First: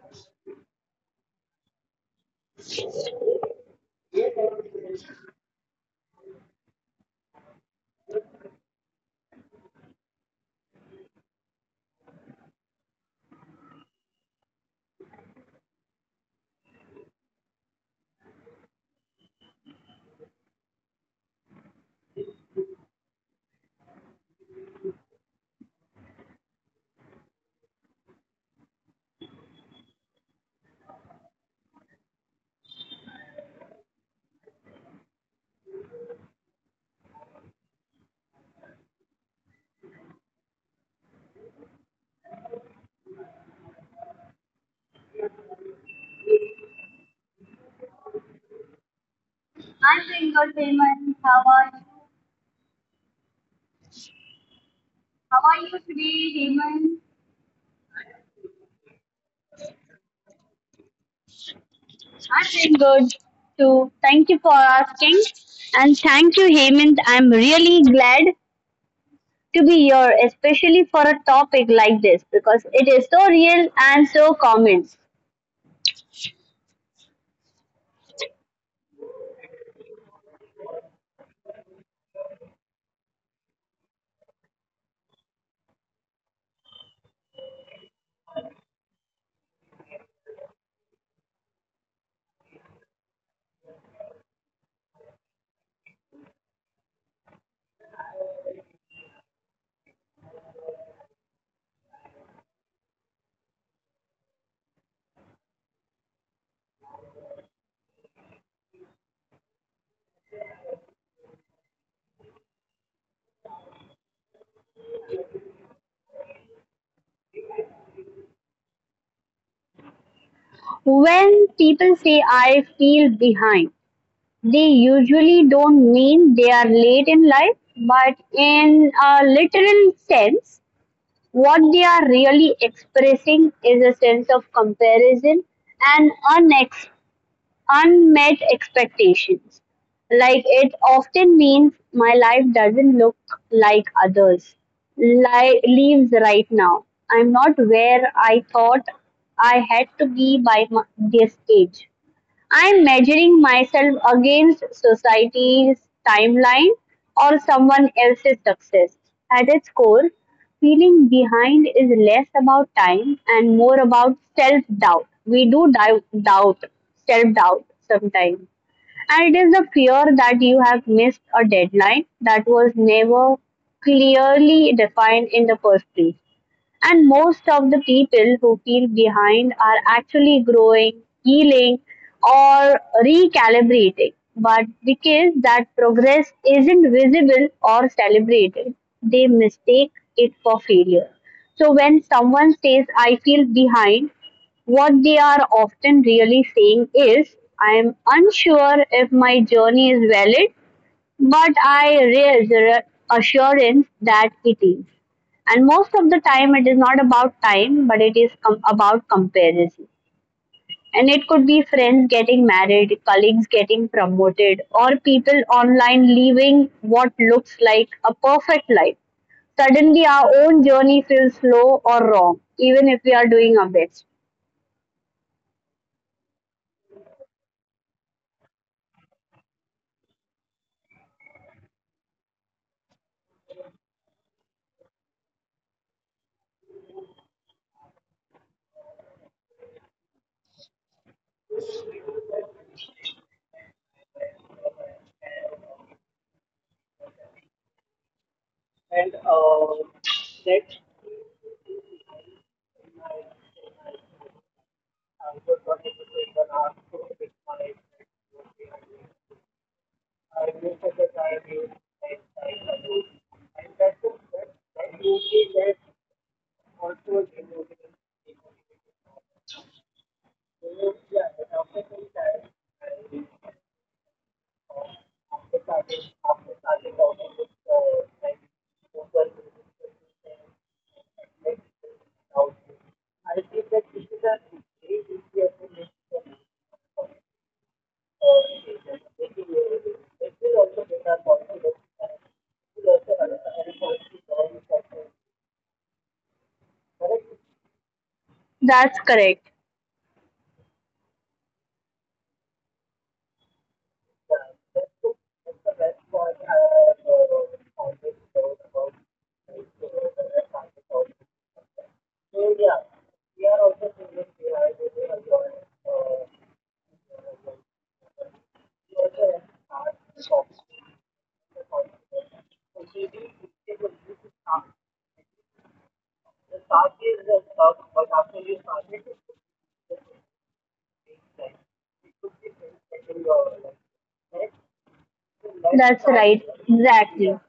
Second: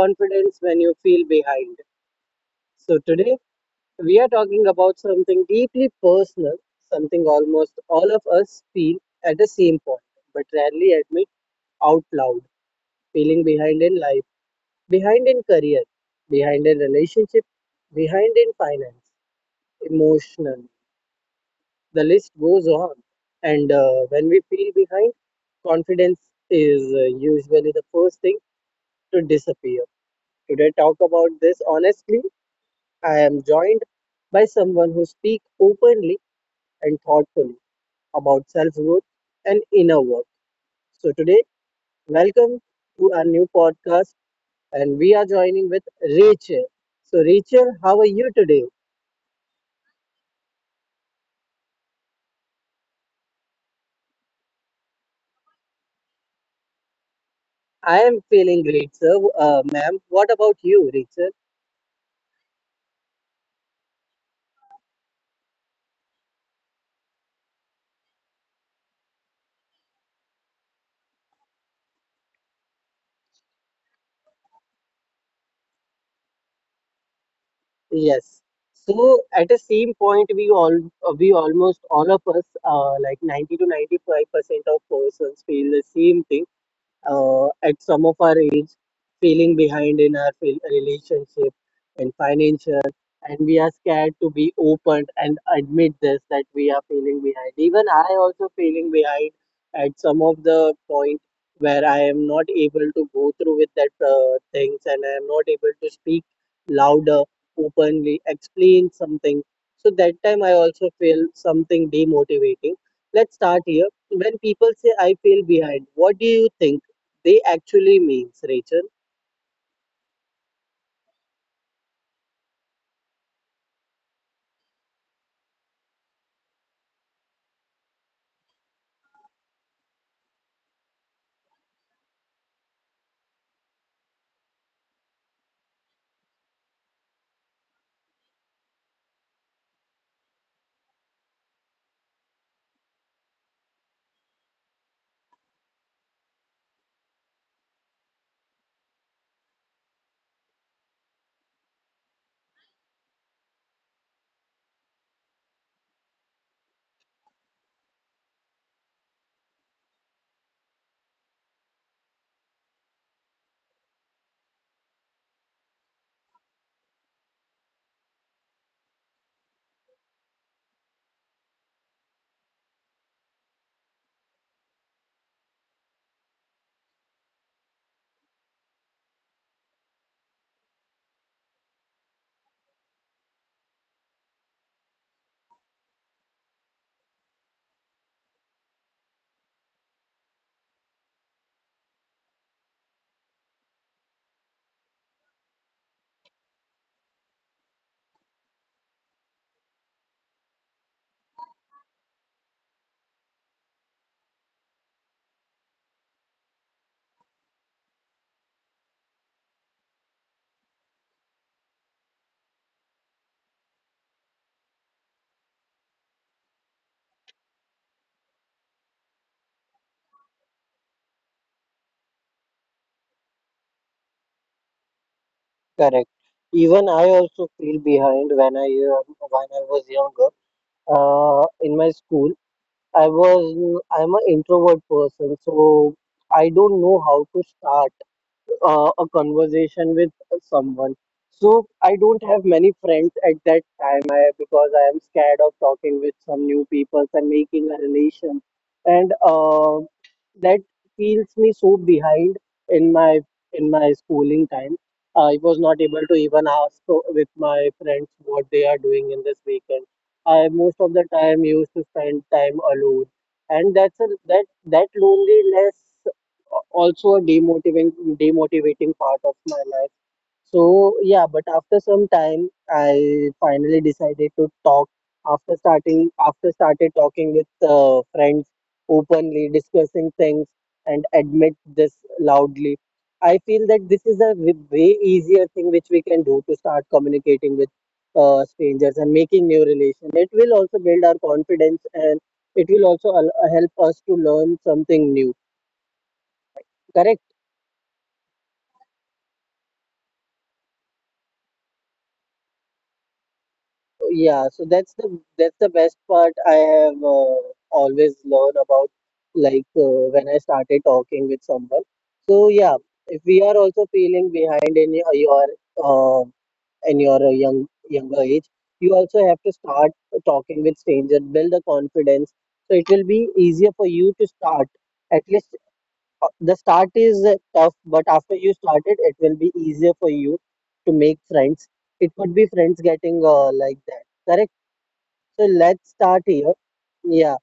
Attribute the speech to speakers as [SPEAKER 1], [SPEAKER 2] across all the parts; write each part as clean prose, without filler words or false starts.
[SPEAKER 1] Confidence When You Feel Behind. So, today we are talking about something deeply personal, something almost all of us feel at the same point, but rarely admit out loud. Feeling behind in life, behind in career, behind in relationship, behind in finance, emotional. The list goes on. And When we feel behind, confidence is usually the first thing to disappear. Today, talk about this honestly. I am joined by someone who speaks openly and thoughtfully about self growth and inner work. So, today, welcome to our new podcast, and we are joining with Rachel. So, Rachel, how are you today?
[SPEAKER 2] I'm doing good, Hemant. How are you? How are you today, Hemant?
[SPEAKER 1] I am feeling great, sir. Ma'am, what about you, Rachel?
[SPEAKER 2] I'm doing good too. Thank you for asking. And thank you, Hemant. I'm really glad to be here, especially for a topic like this because it is so real and so common.
[SPEAKER 1] Yes. So at the same point, we almost all of us, like 90 to 95% of persons feel the same thing, at some of our age, feeling behind in our relationship and financial, and we are scared to be open and admit this, that we are feeling behind. Even I also feeling behind at some of the point, where I am not able to go through with that things, and I am not able to speak louder, openly explain something. So that time I also feel something demotivating. Let's start here. When people say, I feel behind, what do you think they actually means, Rachel?
[SPEAKER 2] When people say, I feel behind, they usually don't mean they are late in life, but in a literal sense, what they are really expressing is a sense of comparison and unmet expectations. Like, it often means my life doesn't look like others. Leaves right now. I'm not where I thought I had to be by this age. I'm measuring myself against society's timeline or someone else's success. At its core, feeling behind is less about time and more about self doubt. We do doubt self doubt sometimes. And it is the fear that you have missed a deadline that was never clearly defined in the first place. And most of the people who feel behind are actually growing, healing, or recalibrating. But because that progress isn't visible or celebrated, they mistake it for failure. So when someone says, I feel behind, what they are often really saying is, I am unsure if my journey is valid but I read the assurance that it is. And most of the time, it is not about time, but it is about comparison. And it could be friends getting married, colleagues getting promoted, or people online leaving what looks like a perfect life. Suddenly, our own journey feels slow or wrong, even if we are doing our best.
[SPEAKER 1] Correct. Even I also feel behind when I was younger. In my school, I'm an introvert person, so I don't know how to start a conversation with someone. So I don't have many friends at that time because I am scared of talking with some new people and making a relation. And That feels me so behind in my in my schooling time. I was not able to even with my friends what they are doing in this weekend. I most of the time used to spend time alone, and that loneliness also a demotivating part of my life. So yeah, but after some time I finally decided to talk. After started talking with friends, openly discussing things and admit this loudly, I feel that this is a way easier thing which we can do to start communicating with strangers and making new relations. It will also build our confidence, and it will help us to learn something new. Correct?
[SPEAKER 2] That's correct.
[SPEAKER 1] Yeah, so that's the best part I have always learned about, like when I started talking with someone. So yeah,
[SPEAKER 2] India,
[SPEAKER 1] if we
[SPEAKER 2] India
[SPEAKER 1] are also
[SPEAKER 2] also famous
[SPEAKER 1] feeling
[SPEAKER 2] for
[SPEAKER 1] behind in
[SPEAKER 2] its
[SPEAKER 1] uh, in your younger age, you also have
[SPEAKER 2] beautiful,
[SPEAKER 1] to start
[SPEAKER 2] culture.
[SPEAKER 1] talking with strangers, build a confidence. So it will be easier for you to start. At least the start is tough, but after you started, it will be easier for you to make friends. It could be friends getting like that, correct? So let's
[SPEAKER 2] That's
[SPEAKER 1] start
[SPEAKER 2] right.
[SPEAKER 1] here.
[SPEAKER 2] Exactly.
[SPEAKER 1] Yeah,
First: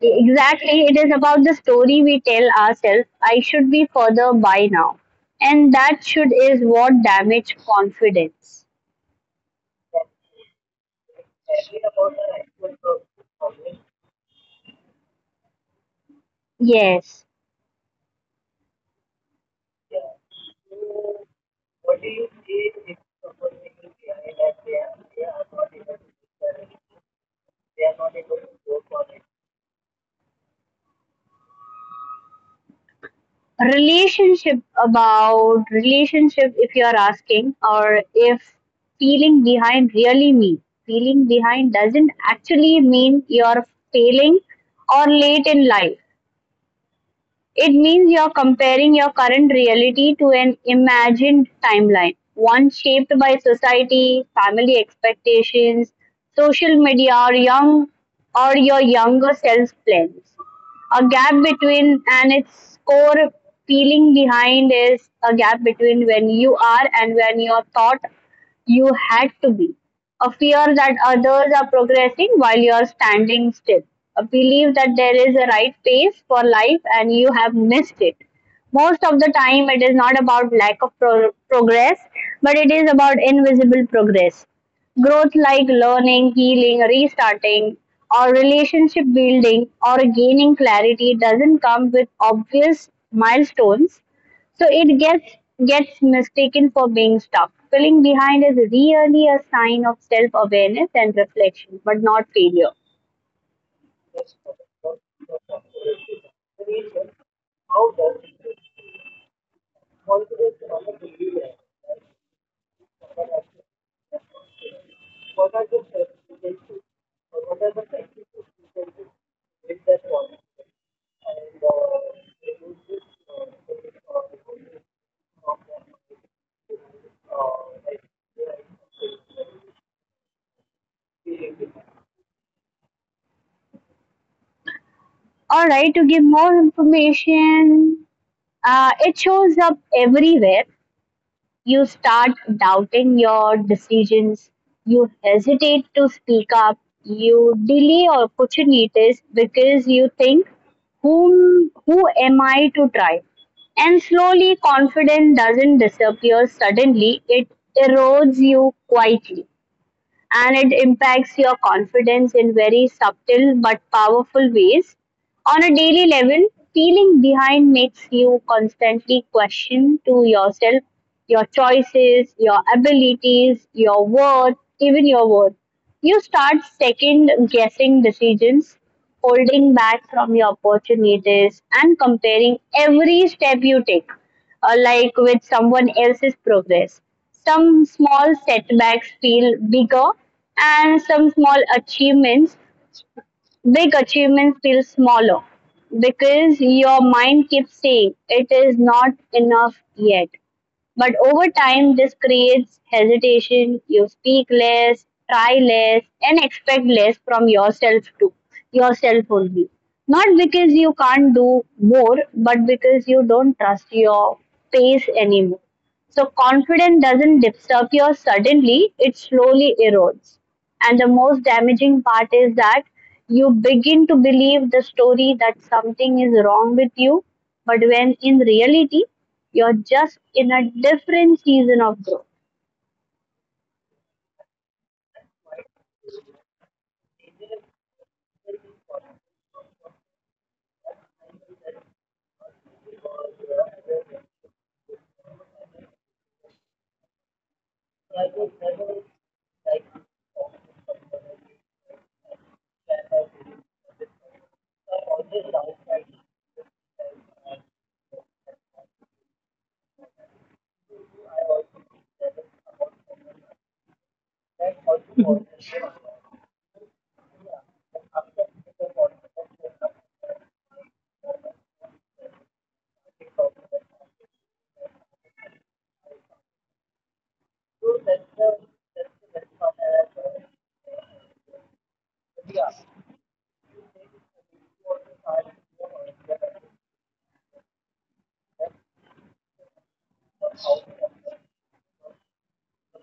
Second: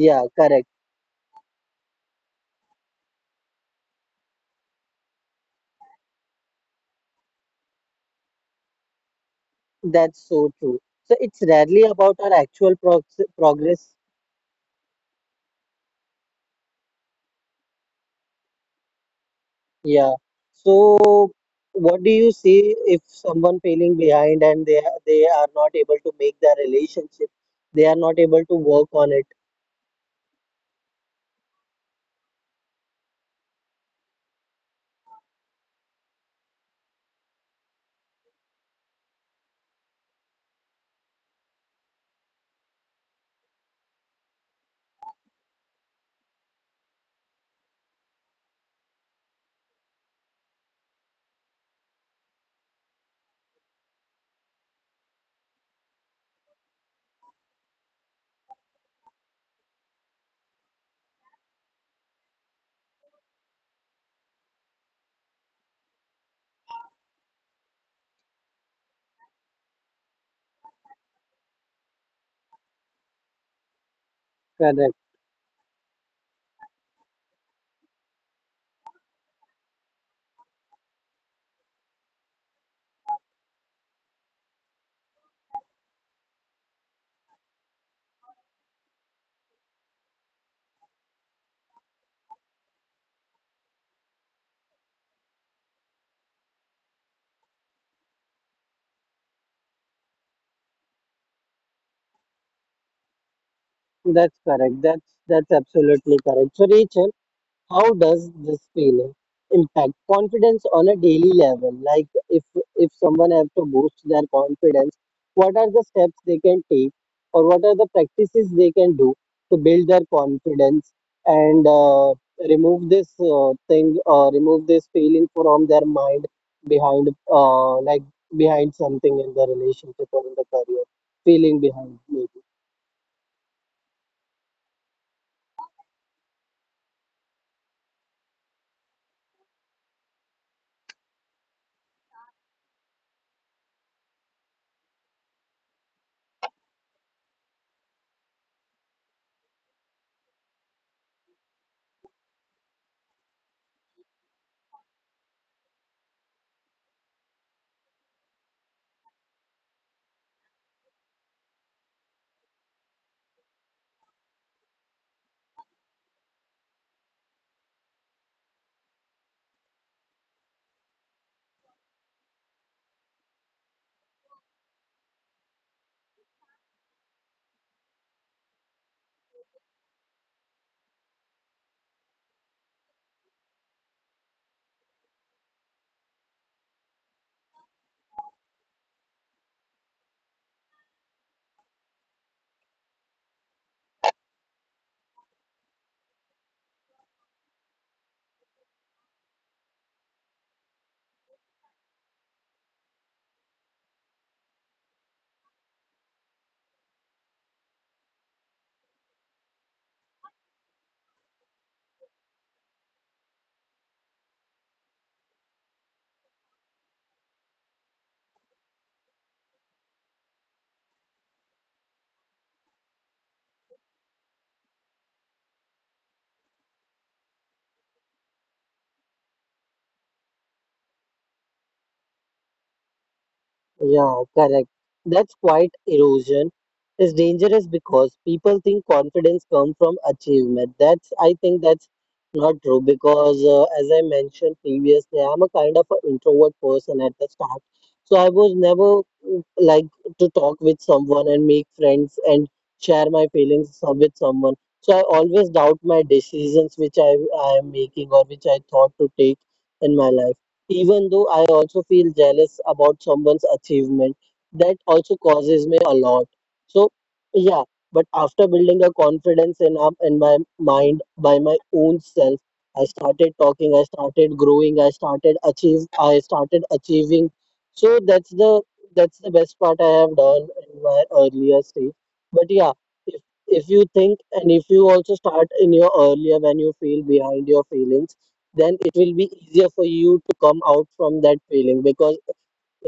[SPEAKER 2] Yeah,
[SPEAKER 1] correct.
[SPEAKER 2] exactly. It is about the story we tell ourselves. I should be further by now. And that should is what damage confidence.
[SPEAKER 1] That's so true. So it's rarely about our actual progress.
[SPEAKER 2] Yes.
[SPEAKER 1] Yeah. So what do you see if someone falling behind and they are not able to make their relationship? They are not able to work on it.
[SPEAKER 2] Relationship, about relationship if you are asking, or if feeling behind really mean, feeling behind doesn't actually mean you're failing or late in life. It means you're comparing your current reality to an imagined timeline, one shaped by society, family expectations, social media, or young or your younger self plans. A gap between and its core, feeling behind is a gap between when you are and when you thought you had to be, a fear that others are progressing while you're standing still, a belief that
[SPEAKER 1] Correct.
[SPEAKER 2] there is a right pace for life and you have missed it. Most of the time it is not about lack of progress, but it is about invisible progress. Growth like learning, healing, restarting, or relationship building or gaining clarity doesn't come with obvious milestones, so it gets mistaken for being stuck. Feeling behind is really a sign of self-awareness and reflection, but not failure.
[SPEAKER 1] That's correct. That's absolutely correct. So Rachel, how does this feeling impact confidence on a daily level? Like if someone have to boost their confidence, what are the steps they can take, or what are the practices they can do to build their confidence and remove this thing, or remove this feeling from their mind behind, like behind something in the relationship or in the career, feeling behind maybe.
[SPEAKER 2] All right, to give more information, it shows up everywhere. You start doubting your decisions, you hesitate to speak up, you delay opportunities because you think, who am I to try? And slowly, confidence doesn't disappear suddenly, it erodes you quietly, and it impacts your confidence in very subtle but powerful ways. On a daily level, feeling behind makes you constantly question to yourself your choices, your abilities, your worth, even your worth. You start second guessing decisions, holding back from your opportunities, and comparing every step you take, like with someone else's progress. Some small setbacks feel bigger, and some small achievements big achievements feel smaller because your mind keeps saying it is not enough yet. But over time, this creates hesitation. You speak less, try less, and expect less from yourself too, yourself only. Not because you can't do more, but because you don't trust your pace anymore. So confidence doesn't disappear suddenly, it slowly erodes. And the most damaging part is that you begin to believe the story that something is wrong with you, but when in reality you're just in a different season of growth.
[SPEAKER 1] Yeah, correct. That's quite erosion is dangerous because people think confidence comes from achievement. That's I think that's not true, because as I mentioned previously, I'm a kind of an introvert person at the start. So I was never like to talk with someone and make friends and share my feelings with someone. So I always doubt my decisions which I am making or which I thought to take in my life. Even though I also feel jealous about someone's achievement, that also causes me a lot. So yeah, but after building a confidence in up in my mind by my own self, I started talking, I started growing, I started achieving. So that's the best part I have done in my earlier stage. But yeah, if you think, and if you also start in your earlier when you feel behind your feelings, then it will be easier for you to come out from that feeling, because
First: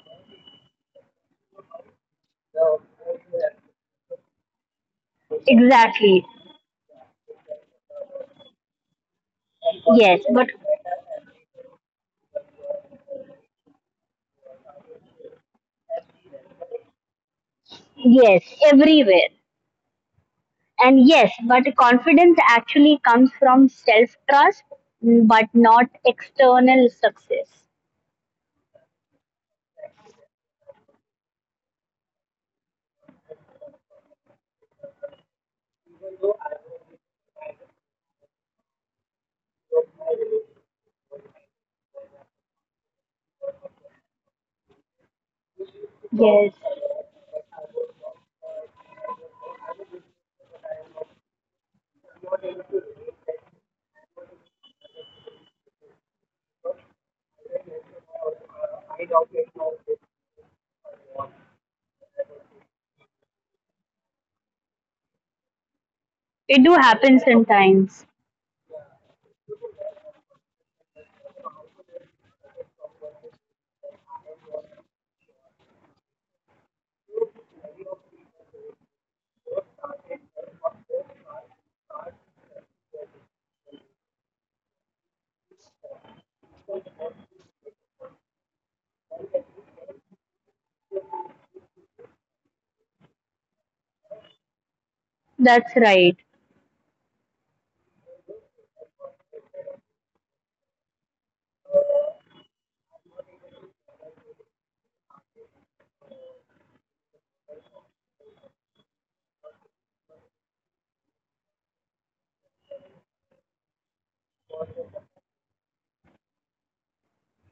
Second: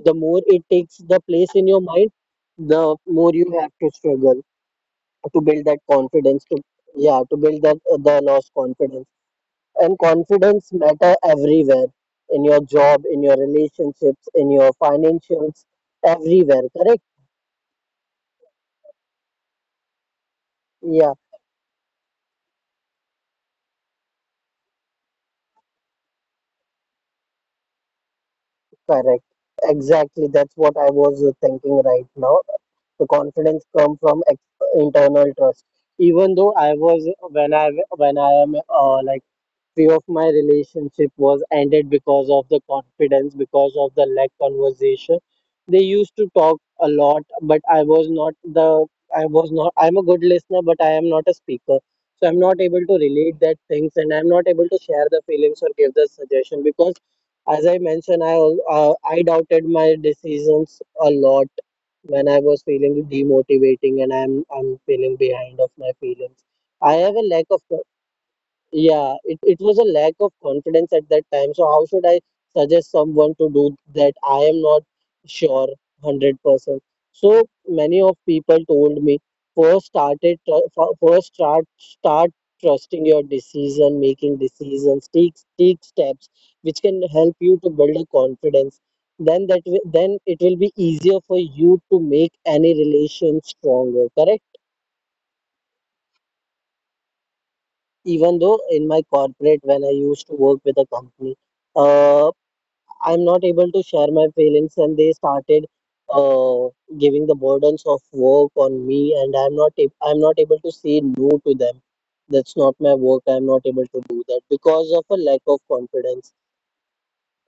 [SPEAKER 1] the more it takes the place in your mind, the more you have to struggle to build that
[SPEAKER 2] Exactly.
[SPEAKER 1] confidence to, yeah, to build that the lost confidence. And
[SPEAKER 2] Yes, but
[SPEAKER 1] confidence matter everywhere, in your job, in your relationships, in your financials, everywhere, correct?
[SPEAKER 2] yes, everywhere. And
[SPEAKER 1] Yeah,
[SPEAKER 2] yes, but confidence actually comes from self trust, but not external success.
[SPEAKER 1] correct, exactly. That's what I was thinking right now. The confidence come from internal trust. Even though I was when I when I am, like, few of my relationship was ended because of the confidence, because of the lack conversation. They used to
[SPEAKER 2] Yes,
[SPEAKER 1] talk a lot, but I was not I'm a good listener, but I am not a speaker. So I'm not able to relate that things, and I'm not able to share the feelings or give the suggestion, because as I mentioned, I doubted my decisions a lot when I was feeling demotivating, and I'm feeling behind of my feelings.
[SPEAKER 2] it do
[SPEAKER 1] I have
[SPEAKER 2] happen
[SPEAKER 1] a lack of,
[SPEAKER 2] sometimes.
[SPEAKER 1] yeah, it was a lack of confidence at that time. So how should I suggest someone to do that? I am not sure 100%. So many of people told me, first start trusting your decision, making decisions, take steps which can help you to build a confidence. Then then it will be easier for you to make any relation stronger, correct?
[SPEAKER 2] That's right.
[SPEAKER 1] Even though in my corporate, when I used to work with a company, uh, I'm not able to share my feelings, and they started uh, giving the burdens of work on me, and I'm not able to say no to them, that's not my work, I'm not able to do that, because of a lack of confidence.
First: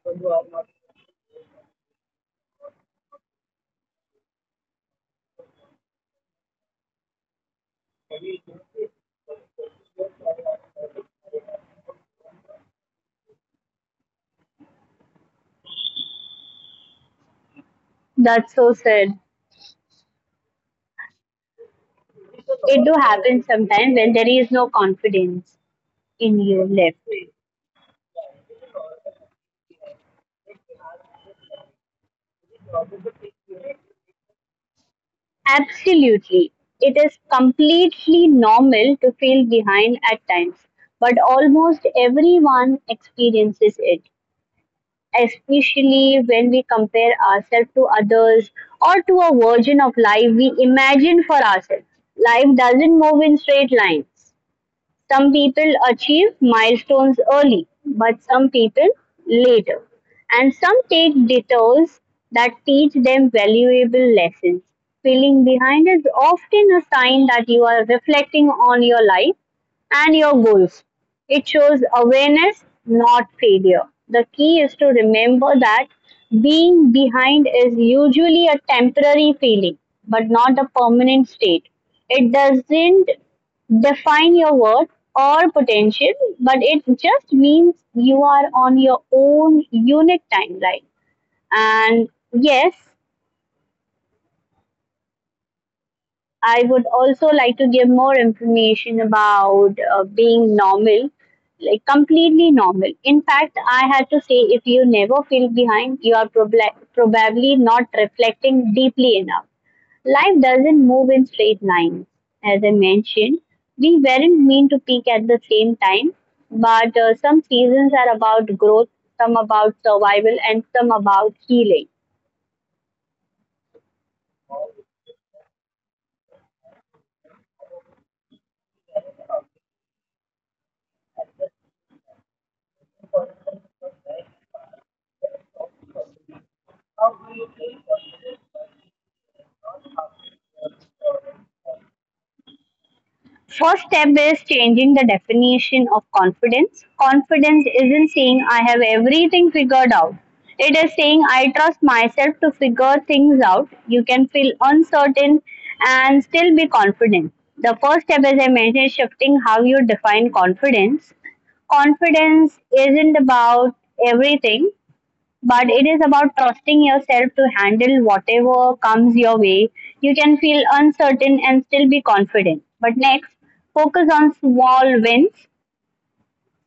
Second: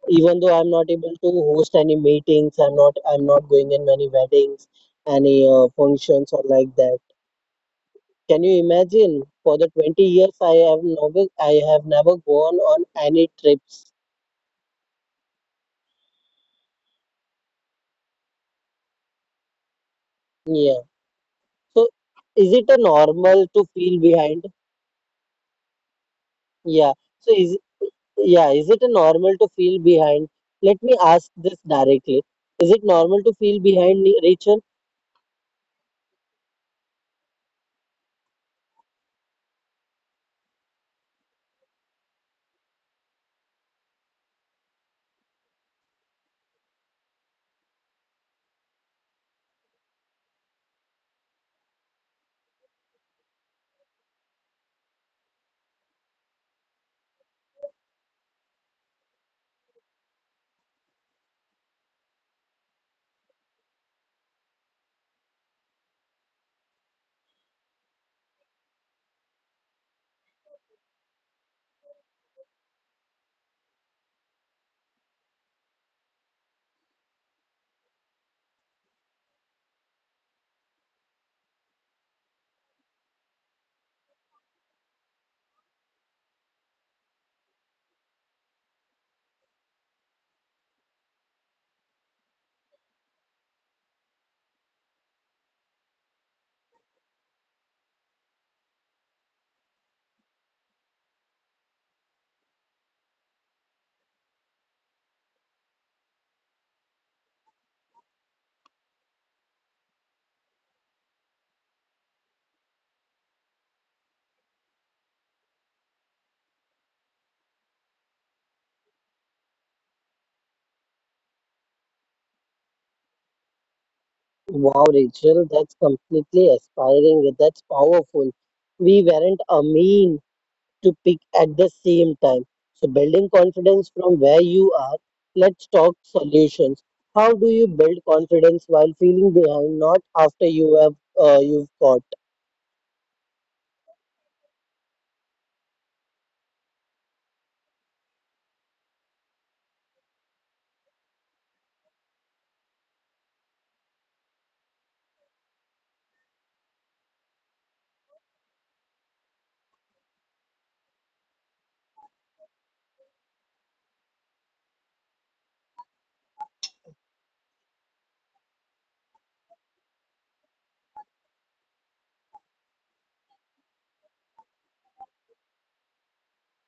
[SPEAKER 1] Even though I'm not able to host any meetings, I'm not going in many weddings, any functions or like that. Can you imagine? For the 20 years, I have never gone on any trips.
[SPEAKER 2] That's so sad.
[SPEAKER 1] Yeah. So, is it a
[SPEAKER 2] It do happen
[SPEAKER 1] normal to
[SPEAKER 2] sometimes
[SPEAKER 1] feel
[SPEAKER 2] when there
[SPEAKER 1] behind?
[SPEAKER 2] is no confidence in you
[SPEAKER 1] Yeah.
[SPEAKER 2] left.
[SPEAKER 1] So, is it a normal to feel behind? Let me ask this directly. Is it normal to feel behind, Rachel?
[SPEAKER 2] Absolutely. It is completely normal to feel behind at times, but almost everyone experiences it, especially when we compare ourselves to others or to a version of life we imagine for ourselves. Life doesn't move in straight lines. Some people achieve milestones early, but some people later. And some take detours that teach them valuable lessons. Feeling behind is often a sign that you are reflecting on your life and your goals. It shows awareness, not failure. The key is to remember that being behind is usually a temporary feeling, but not a permanent state. It doesn't define your word or potential, but it just means you are on your own unique timeline. And yes, I would also like to give more information about being normal, like completely normal. In fact, I had to say if you never feel behind, you are probably not reflecting deeply enough. Life doesn't move in straight lines. As I mentioned, we weren't meant to peak at the same time, but some seasons are about growth, some about survival, and some about healing.
[SPEAKER 1] Wow, Rachel, that's completely aspiring. That's powerful. We weren't a mean to pick at the same time. So, building confidence from where you are, let's talk solutions. How do you build confidence while feeling behind, not after you have, you've caught?
[SPEAKER 2] First step is changing the definition of confidence. Confidence isn't saying I have everything figured out. It is saying I trust myself to figure things out. You can feel uncertain and still be confident. The first step, as I mentioned, is shifting how you define confidence. Confidence isn't about everything, but it is about trusting yourself to handle whatever comes your way. You can feel uncertain and still be confident. But next, focus on small wins.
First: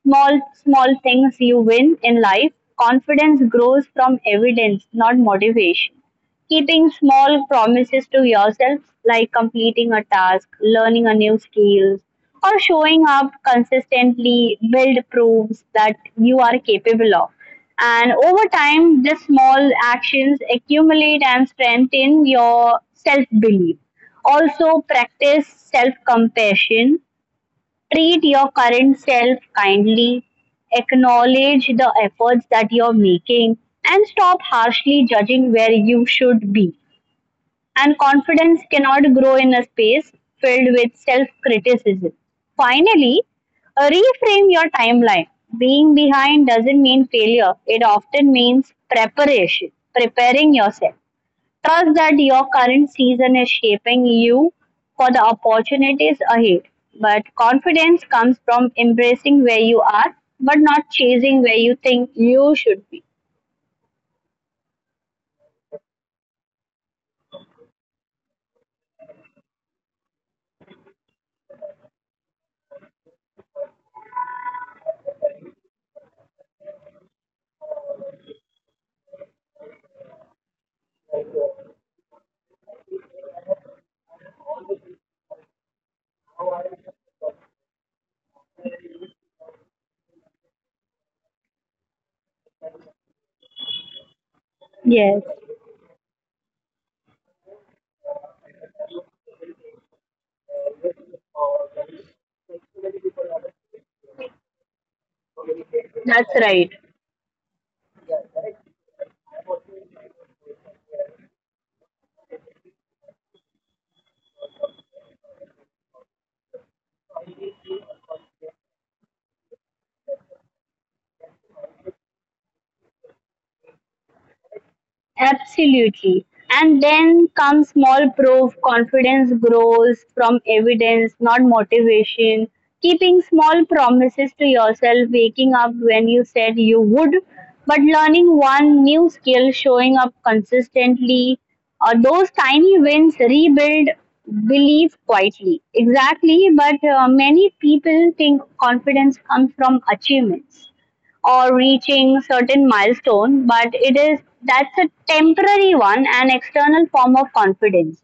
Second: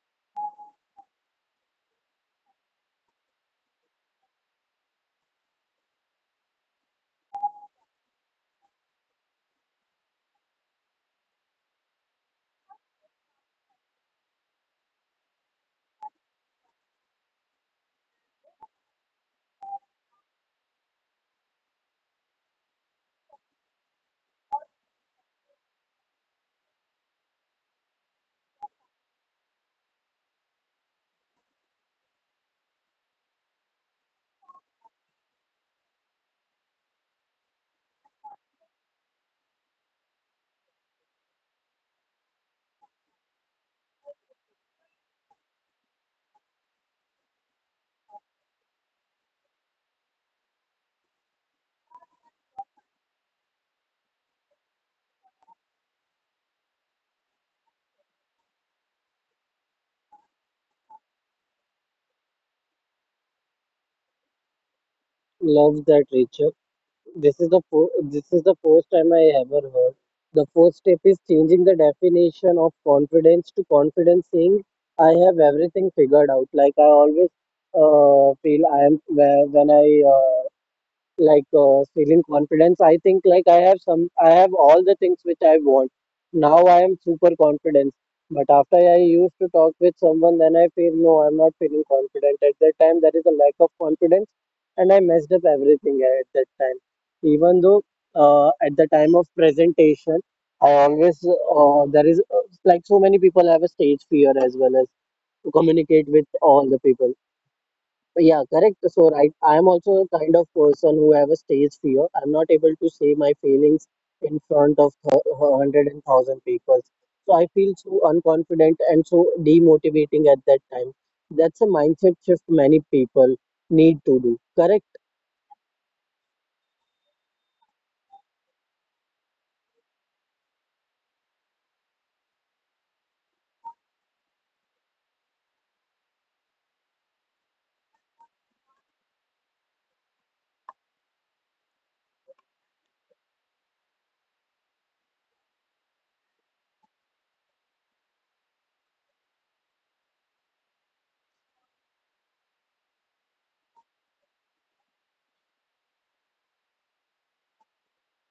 [SPEAKER 2] Small, small things you win in life. Confidence grows from evidence, not motivation. Keeping small promises to yourself, like completing a task, learning a new skill, or showing up consistently, build proofs that you are capable of. And over time, these small actions accumulate and strengthen your self belief. Also, practice self compassion. Treat your current self kindly, acknowledge the efforts that you're making, and stop harshly judging where you should be. And confidence cannot grow in a space filled with self criticism. Finally, reframe your timeline. Being behind doesn't mean failure, it often means preparation, preparing yourself. Trust that your current season is shaping you for the opportunities ahead. But confidence comes from embracing where you are, but not chasing where you think you should be.
[SPEAKER 1] Love that, Richard. This is the this is the first time I ever heard. The first step is changing the definition of confidence to confidence, saying I have everything figured out. Like I always, feel I am where- when I uh, like feeling confidence, I think like I have some I have all the things which I want, now I am super confident. But after I used to talk with someone, then I feel no, I'm not feeling confident at that time, there is a lack of confidence, and I messed up
[SPEAKER 2] Yes,
[SPEAKER 1] everything at that time. Even though at the time of presentation, I always, there is like, so many people have a stage fear, as well as to communicate with
[SPEAKER 2] that's
[SPEAKER 1] all the
[SPEAKER 2] right.
[SPEAKER 1] people. Yeah, correct. So I am also a kind of person who have a stage fear. I'm not able to say my feelings in front of hundred and thousand people. So I feel so unconfident and so demotivating at that time. That's a mindset shift many people need to do, correct.
[SPEAKER 2] Absolutely. And then comes small proof. Confidence grows from evidence, not motivation. Keeping small promises to yourself, waking up when you said you would, but learning one new skill, showing up consistently. Those tiny wins rebuild belief quietly. Exactly, but many people think confidence comes from achievements or reaching certain milestone, but it is, that's a temporary one, an external form of confidence.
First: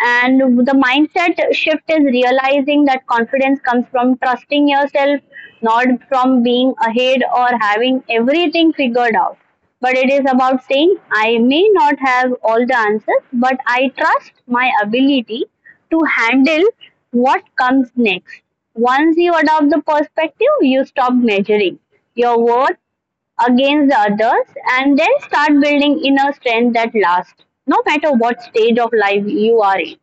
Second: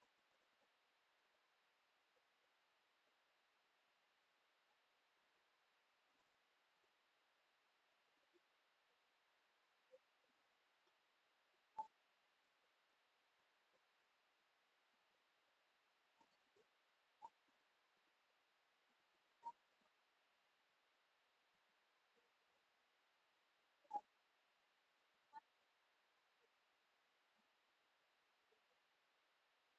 [SPEAKER 2] And the mindset shift is realizing that confidence comes from trusting yourself, not from being ahead or having everything figured out. But it is about saying, I may not have all the answers, but I trust my ability to handle what comes next. Once you adopt the perspective, you stop measuring your worth against the others and then start building inner strength that lasts, no matter what stage of life you are in.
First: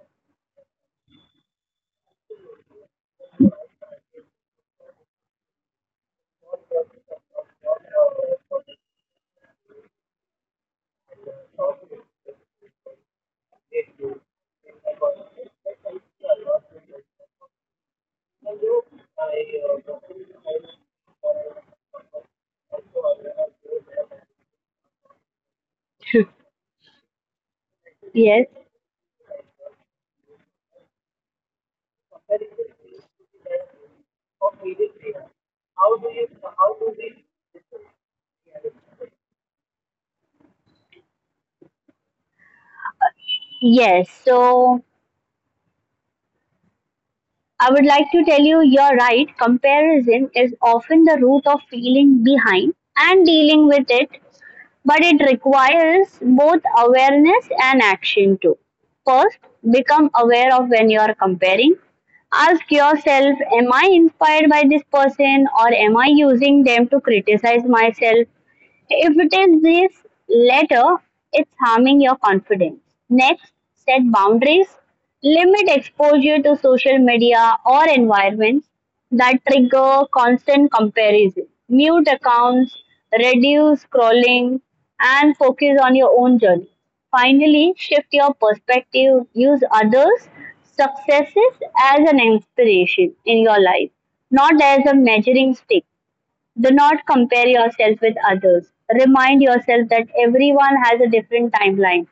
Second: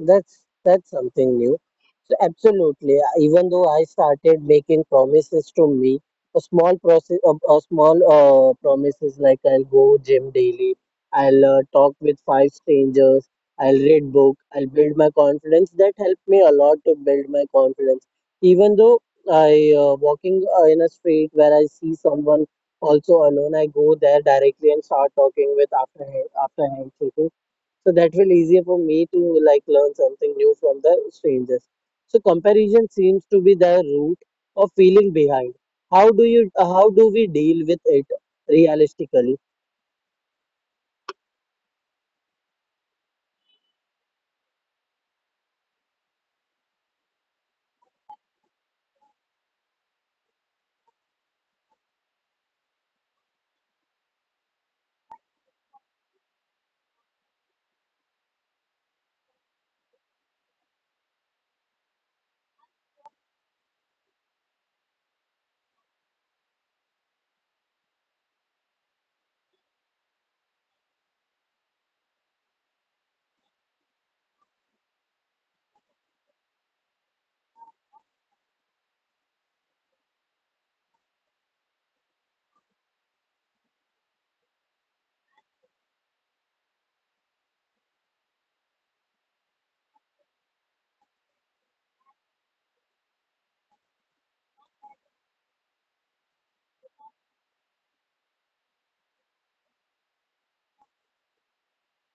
[SPEAKER 1] That's something new. So absolutely, even though I started making promises to me, a small process, a small promises, like I'll go gym daily, I'll talk with five strangers, I'll read book, I'll build my confidence. That helped me a lot to build my confidence. Even though I walking in a street where I see someone also alone, I go there directly and start talking with after handshaking, so that will
[SPEAKER 2] Yes,
[SPEAKER 1] easier for me to like learn something new from the strangers. So comparison seems to be the root of feeling behind. how do you how do we deal with it realistically?
[SPEAKER 2] yes. So I would like to tell you you're right. Comparison is often the root of feeling behind and dealing with it, but it requires both awareness and action too. First, become aware of when you are comparing. Ask yourself, am I inspired by this person or am I using them to criticize myself? If it is this latter, it's harming your confidence. Next, set boundaries. Limit exposure to social media or environments that trigger constant comparison. Mute accounts, reduce scrolling, and focus on your own journey. Finally, shift your perspective. Use others' successes as an inspiration in your life, not as a measuring stick. Do not compare yourself with others. Remind yourself that everyone has a different timeline.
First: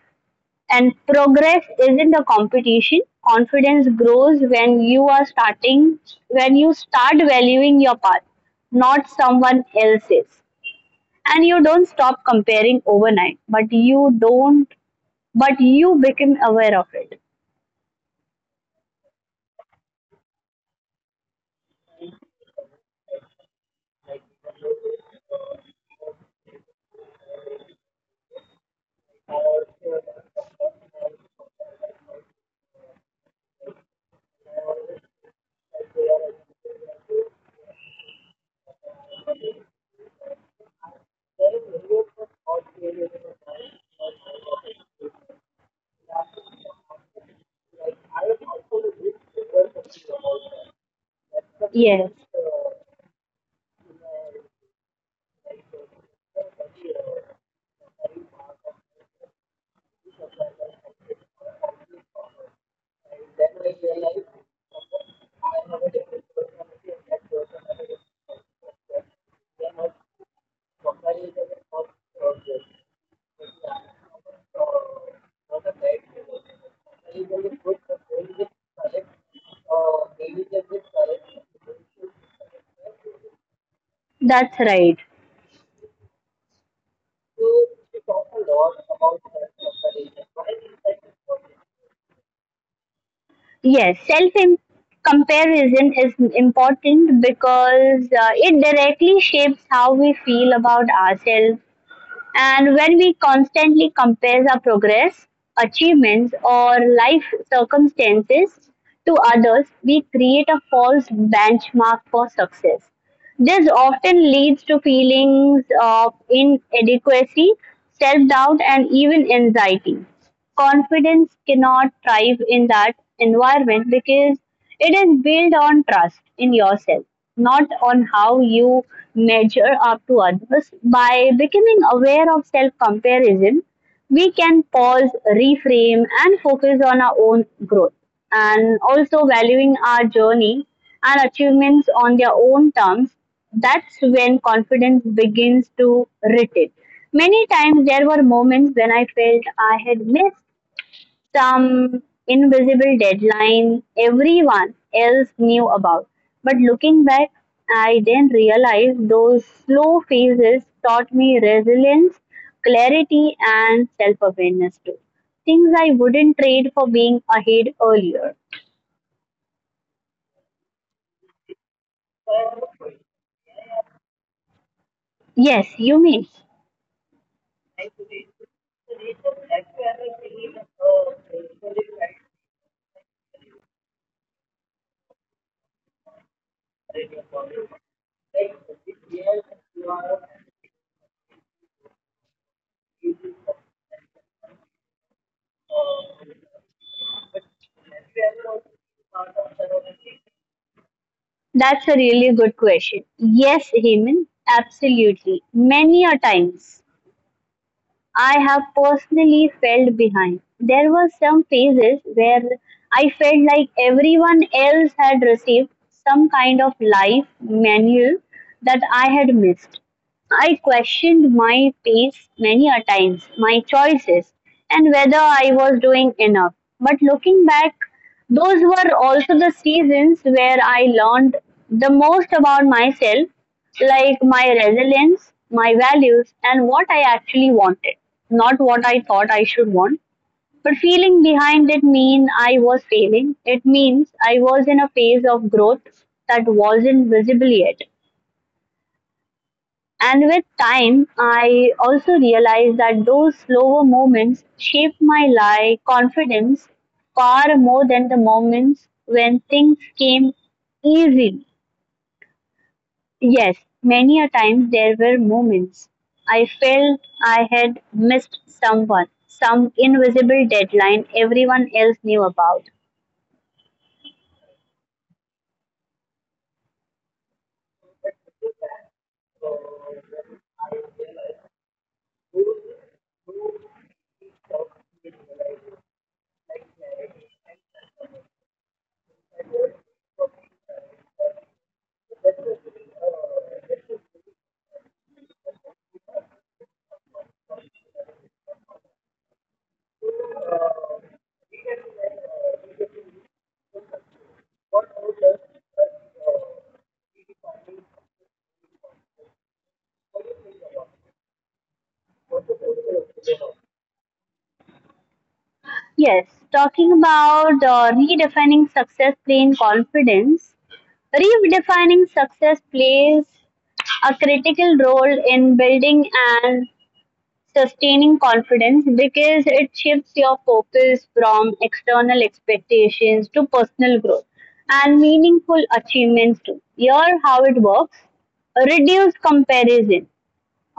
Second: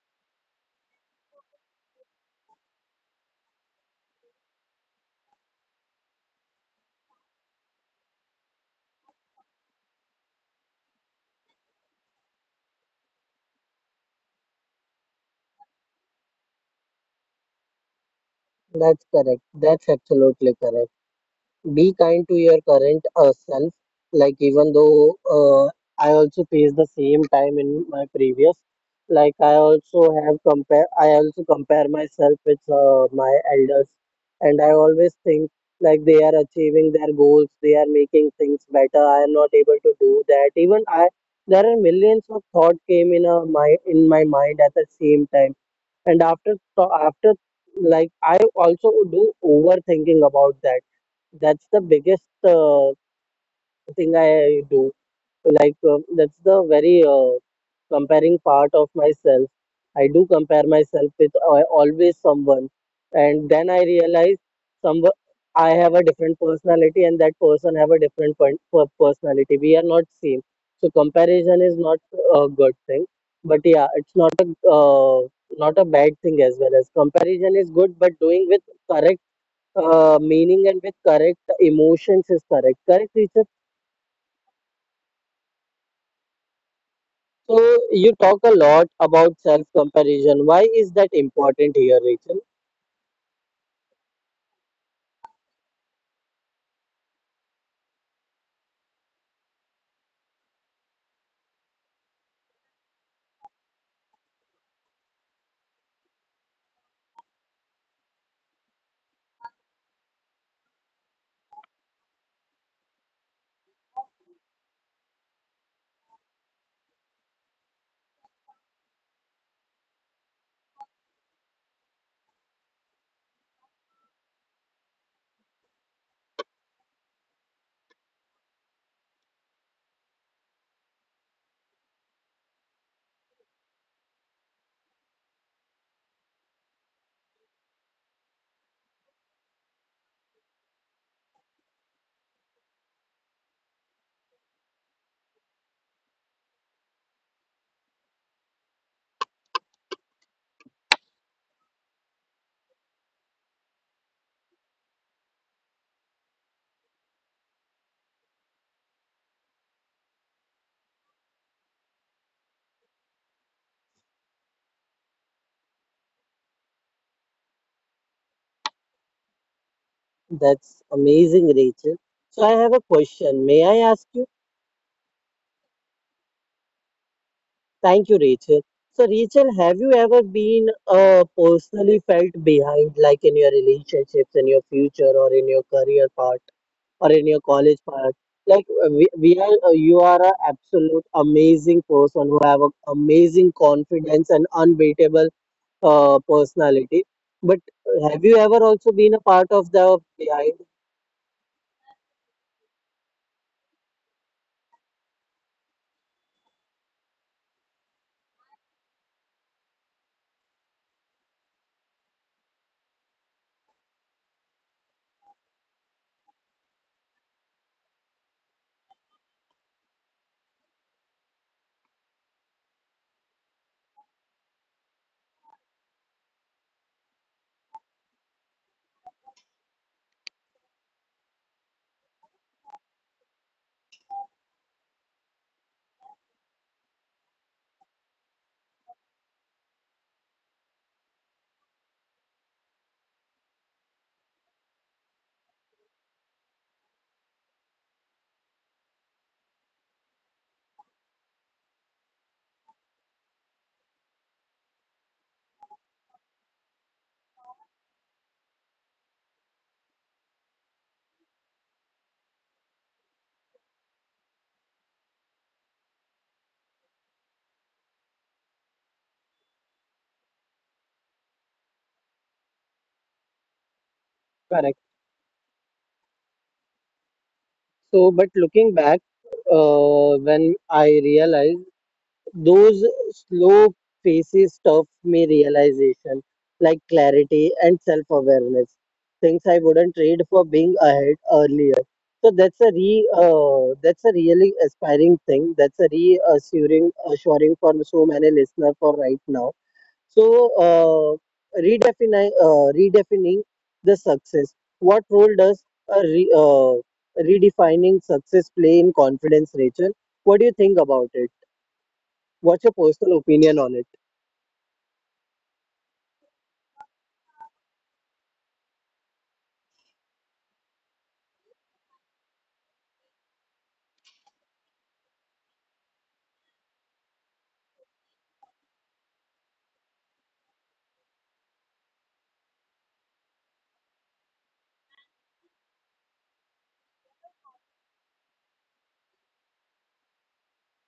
[SPEAKER 2] And progress isn't a competition. Confidence grows when you are starting, when you start valuing your path, not someone else's. And you don't stop comparing overnight, but you don't, but you become aware of it.
[SPEAKER 1] That's correct, that's absolutely correct. Be kind to your current self. Like even though I also face the same time in my previous, like I also compare myself with my elders, and I always think like they are achieving their goals, they are making things better, I am not able to do that. Even I, there are millions of thought came in my mind at the same time. And after, like I also do overthinking about that. That's the
[SPEAKER 2] Yes,
[SPEAKER 1] biggest thing I do. Like that's the very comparing part of myself. I do compare myself with always someone, and then I realize some, I have a different personality, and that person have a different point per personality. We are not same, so comparison is not a good thing. But yeah, it's not a not a bad thing as well. As comparison is good, but doing with correct meaning and with correct emotions is correct. Correct, Richard.
[SPEAKER 2] that's right.
[SPEAKER 1] So you talk a lot about self comparison. Why is that important here, Rachel?
[SPEAKER 2] Yes, self comparison is important because it directly shapes how we feel about ourselves. And when we constantly compare our progress, achievements, or life circumstances to others, we create a false benchmark for success. This often leads to feelings of inadequacy, self doubt, and even anxiety. Confidence cannot thrive in that environment because it is built on trust in yourself, not on how you measure up to others. By becoming aware of self comparison, we can pause, reframe, and focus on our own growth and also valuing our journey and achievements on their own terms. That's when confidence begins to return. Many times there were moments when I felt I had missed some invisible deadline everyone else knew about. But looking back, I then realized those slow phases taught me resilience, clarity, and self awareness too. Things I wouldn't trade for being ahead earlier.
[SPEAKER 1] That's amazing, Rachel. So I have a question. May I ask you?
[SPEAKER 2] Yes, you mean.
[SPEAKER 1] Thank you, Rachel. So, Rachel, have you ever been personally felt behind, like in your relationships, in your future, or in your career part? Or in your college part? Like we are you are an absolute amazing person who have a amazing confidence and unbeatable personality, but have you ever also been a part of the behind?
[SPEAKER 2] That's a really good question. Yes, Heman, absolutely. Many a times. I have personally felt behind. There were some phases where I felt like everyone else had received some kind of life manual that I had missed. I questioned my pace many a times, my choices, and whether I was doing enough. But looking back, those were also the seasons where I learned the most about myself, like my resilience, my values, and what I actually wanted, not what I thought I should want. But feeling behind did mean I was failing. It means I was in a phase of growth that wasn't visible yet. And with time, I also realized that those slower moments shaped my life confidence far more than the moments when things came easy. Yes, many a time there were moments I felt I had missed someone, some invisible deadline everyone else knew about.
[SPEAKER 1] Correct. So, but looking back, when I realized those slow phases taught me realization, like clarity and self awareness, things I wouldn't trade for being ahead earlier. So that's a re that's a really aspiring thing. That's a reassuring assuring for so many listener for right now. So redefining the success. What role does a redefining success play in confidence, Rachel? What do you think about it? What's your personal opinion on it?
[SPEAKER 2] Yes, talking about redefining success playing confidence, redefining success plays a critical role in building an sustaining confidence because it shifts your focus from external expectations to personal growth and meaningful achievements too. Here, how it works: reduce comparison,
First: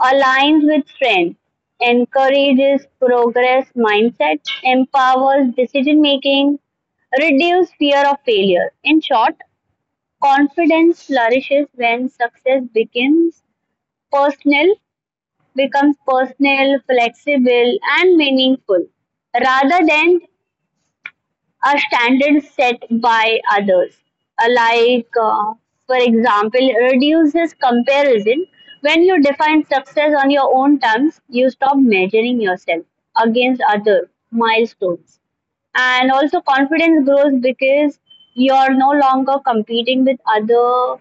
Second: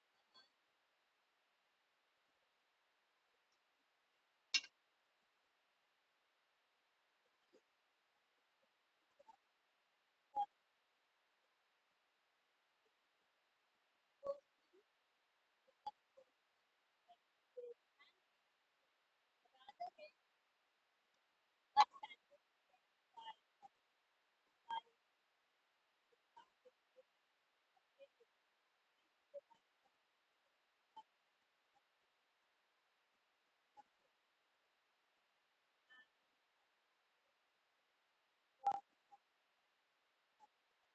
[SPEAKER 2] aligns with friends, encourages progress mindset, empowers decision making, reduce fear of failure. In short, confidence flourishes when success becomes personal, becomes personal, flexible, and meaningful rather than a standard set by others. Like, for example, it reduces comparison. When you define success on your own terms, you stop measuring yourself against other milestones. And also, confidence grows because you're no longer competing with other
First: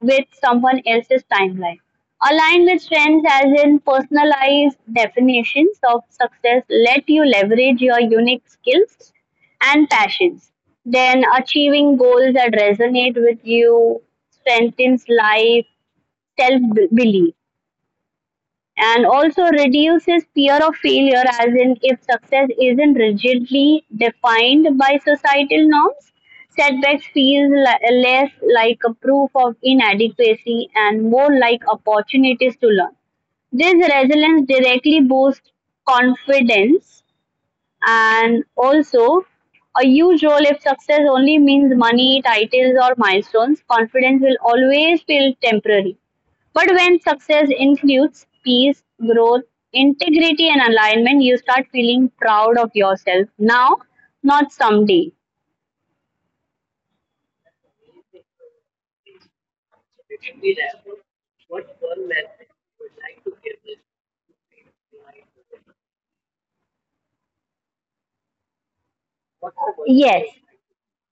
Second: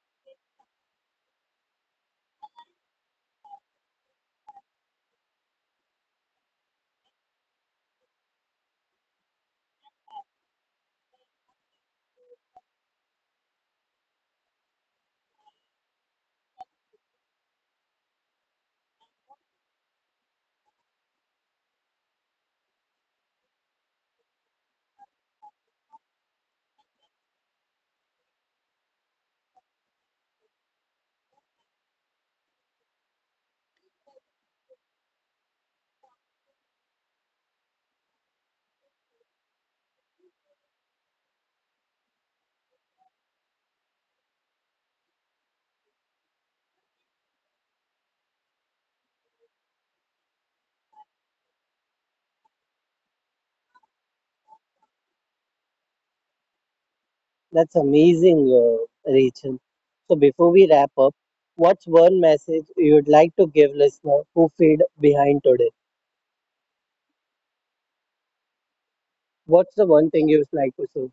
[SPEAKER 2] with someone else's timeline. Align with trends, as in personalized definitions of success. Let you leverage your unique skills and passions. Then achieving goals that resonate with you strengthens life, self belief, and also reduces fear of failure, as in, if success isn't rigidly defined by societal norms, setbacks feel less like a proof of inadequacy and more like opportunities to learn. This resilience directly boosts confidence. And also a huge role, if success only means money, titles, or milestones, confidence will always feel temporary. But when success includes peace, growth, integrity, and alignment, you start feeling proud of yourself now, not someday.
[SPEAKER 1] That's amazing, Rachel. So before we wrap up, what's one message you would like to give listener who feel behind today? What's the one
[SPEAKER 2] Yes,
[SPEAKER 1] thing you'd like to say?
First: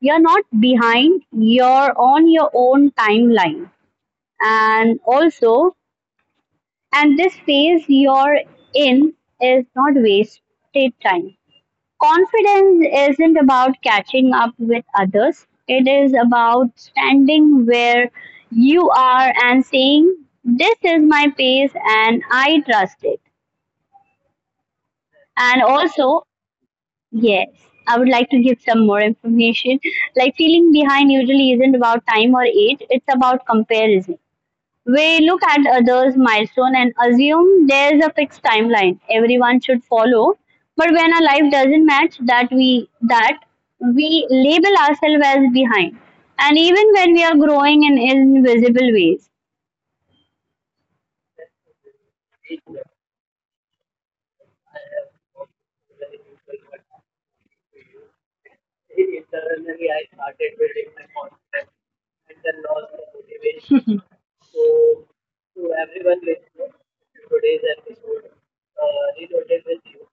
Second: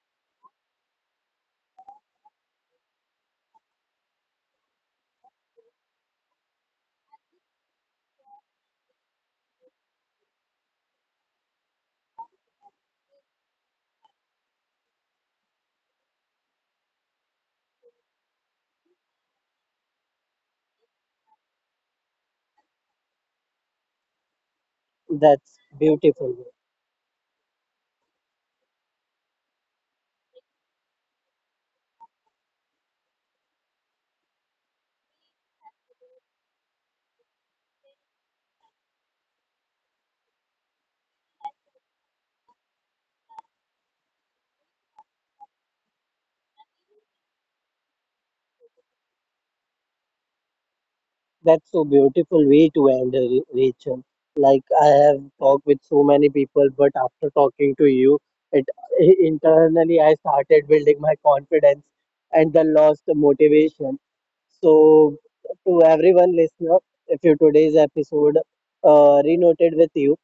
[SPEAKER 2] you're not behind, you're on your own timeline. And also, and this phase you're in is not wasted time. Confidence isn't about catching up with others, it is about standing where you are and saying, "This is my pace and I trust it."
[SPEAKER 1] That's
[SPEAKER 2] And also,
[SPEAKER 1] beautiful.
[SPEAKER 2] yes, I would like to give some more information. Like, feeling behind usually isn't about time or age, it's about comparison. We look at others' milestone and assume there's a fixed timeline everyone should follow. But when our life doesn't match that, we label ourselves as behind. And even when we are growing in invisible ways.
[SPEAKER 1] That's so beautiful way to end, Rachel. Like I have talked with so many people, but after talking to you, it, internally I started building my confidence and then lost the motivation. So, to everyone listener, if you today's episode renoted with you,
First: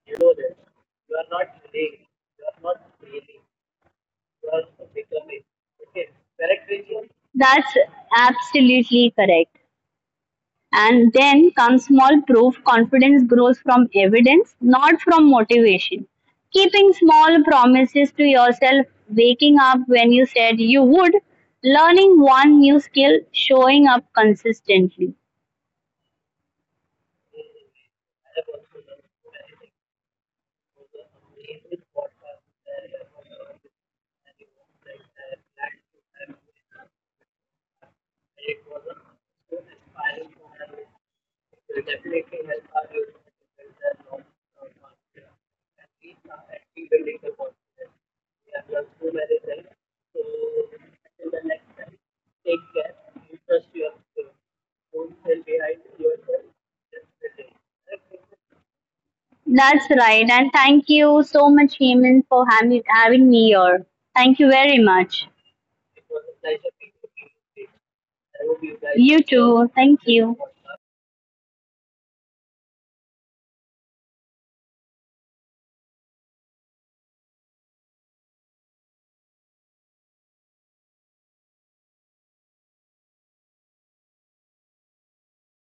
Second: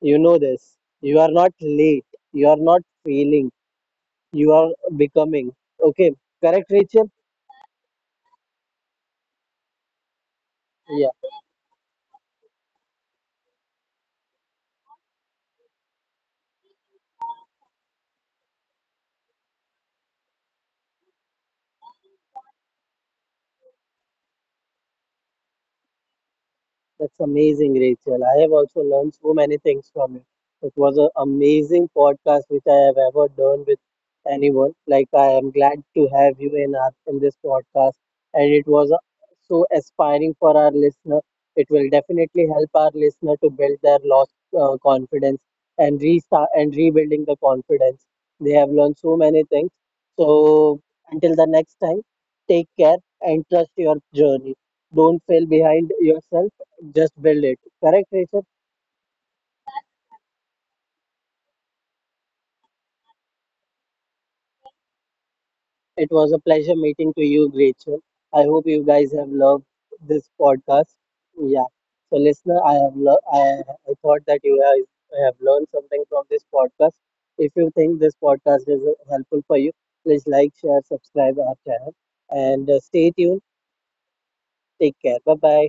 [SPEAKER 1] you know this. You are not late. You are not failing. You are becoming. Okay, correct, Rachel?
[SPEAKER 2] That's absolutely correct.
[SPEAKER 1] Yeah.
[SPEAKER 2] And then comes small proof. Confidence grows from evidence, not from motivation. Keeping small promises to yourself, waking up when you said you would, learning one new skill, showing up consistently.
[SPEAKER 1] That's amazing, Rachel. I have also learned so many things from you. It was an amazing podcast which I have ever done with anyone. Like I am glad to have you in in this podcast, and it was so aspiring for our listener. It will definitely help our listener to build their lost confidence and restart and rebuilding the confidence. They have learned so many things. So until the next time, take care and trust your journey. Don't fail behind yourself, just build it. Correct, Rachel?
[SPEAKER 2] That's right. And thank you so much, Hemant, for having me here. Thank you very much.
[SPEAKER 1] It was a pleasure meeting to you, Rachel. I hope you guys
[SPEAKER 2] You
[SPEAKER 1] have
[SPEAKER 2] too.
[SPEAKER 1] loved
[SPEAKER 2] Thank you.
[SPEAKER 1] this podcast. Yeah. So, listener, I thought that you guys have learned something from this podcast. If you think this podcast is helpful for you, please like, share, subscribe our channel, and stay tuned. Take care. Bye bye.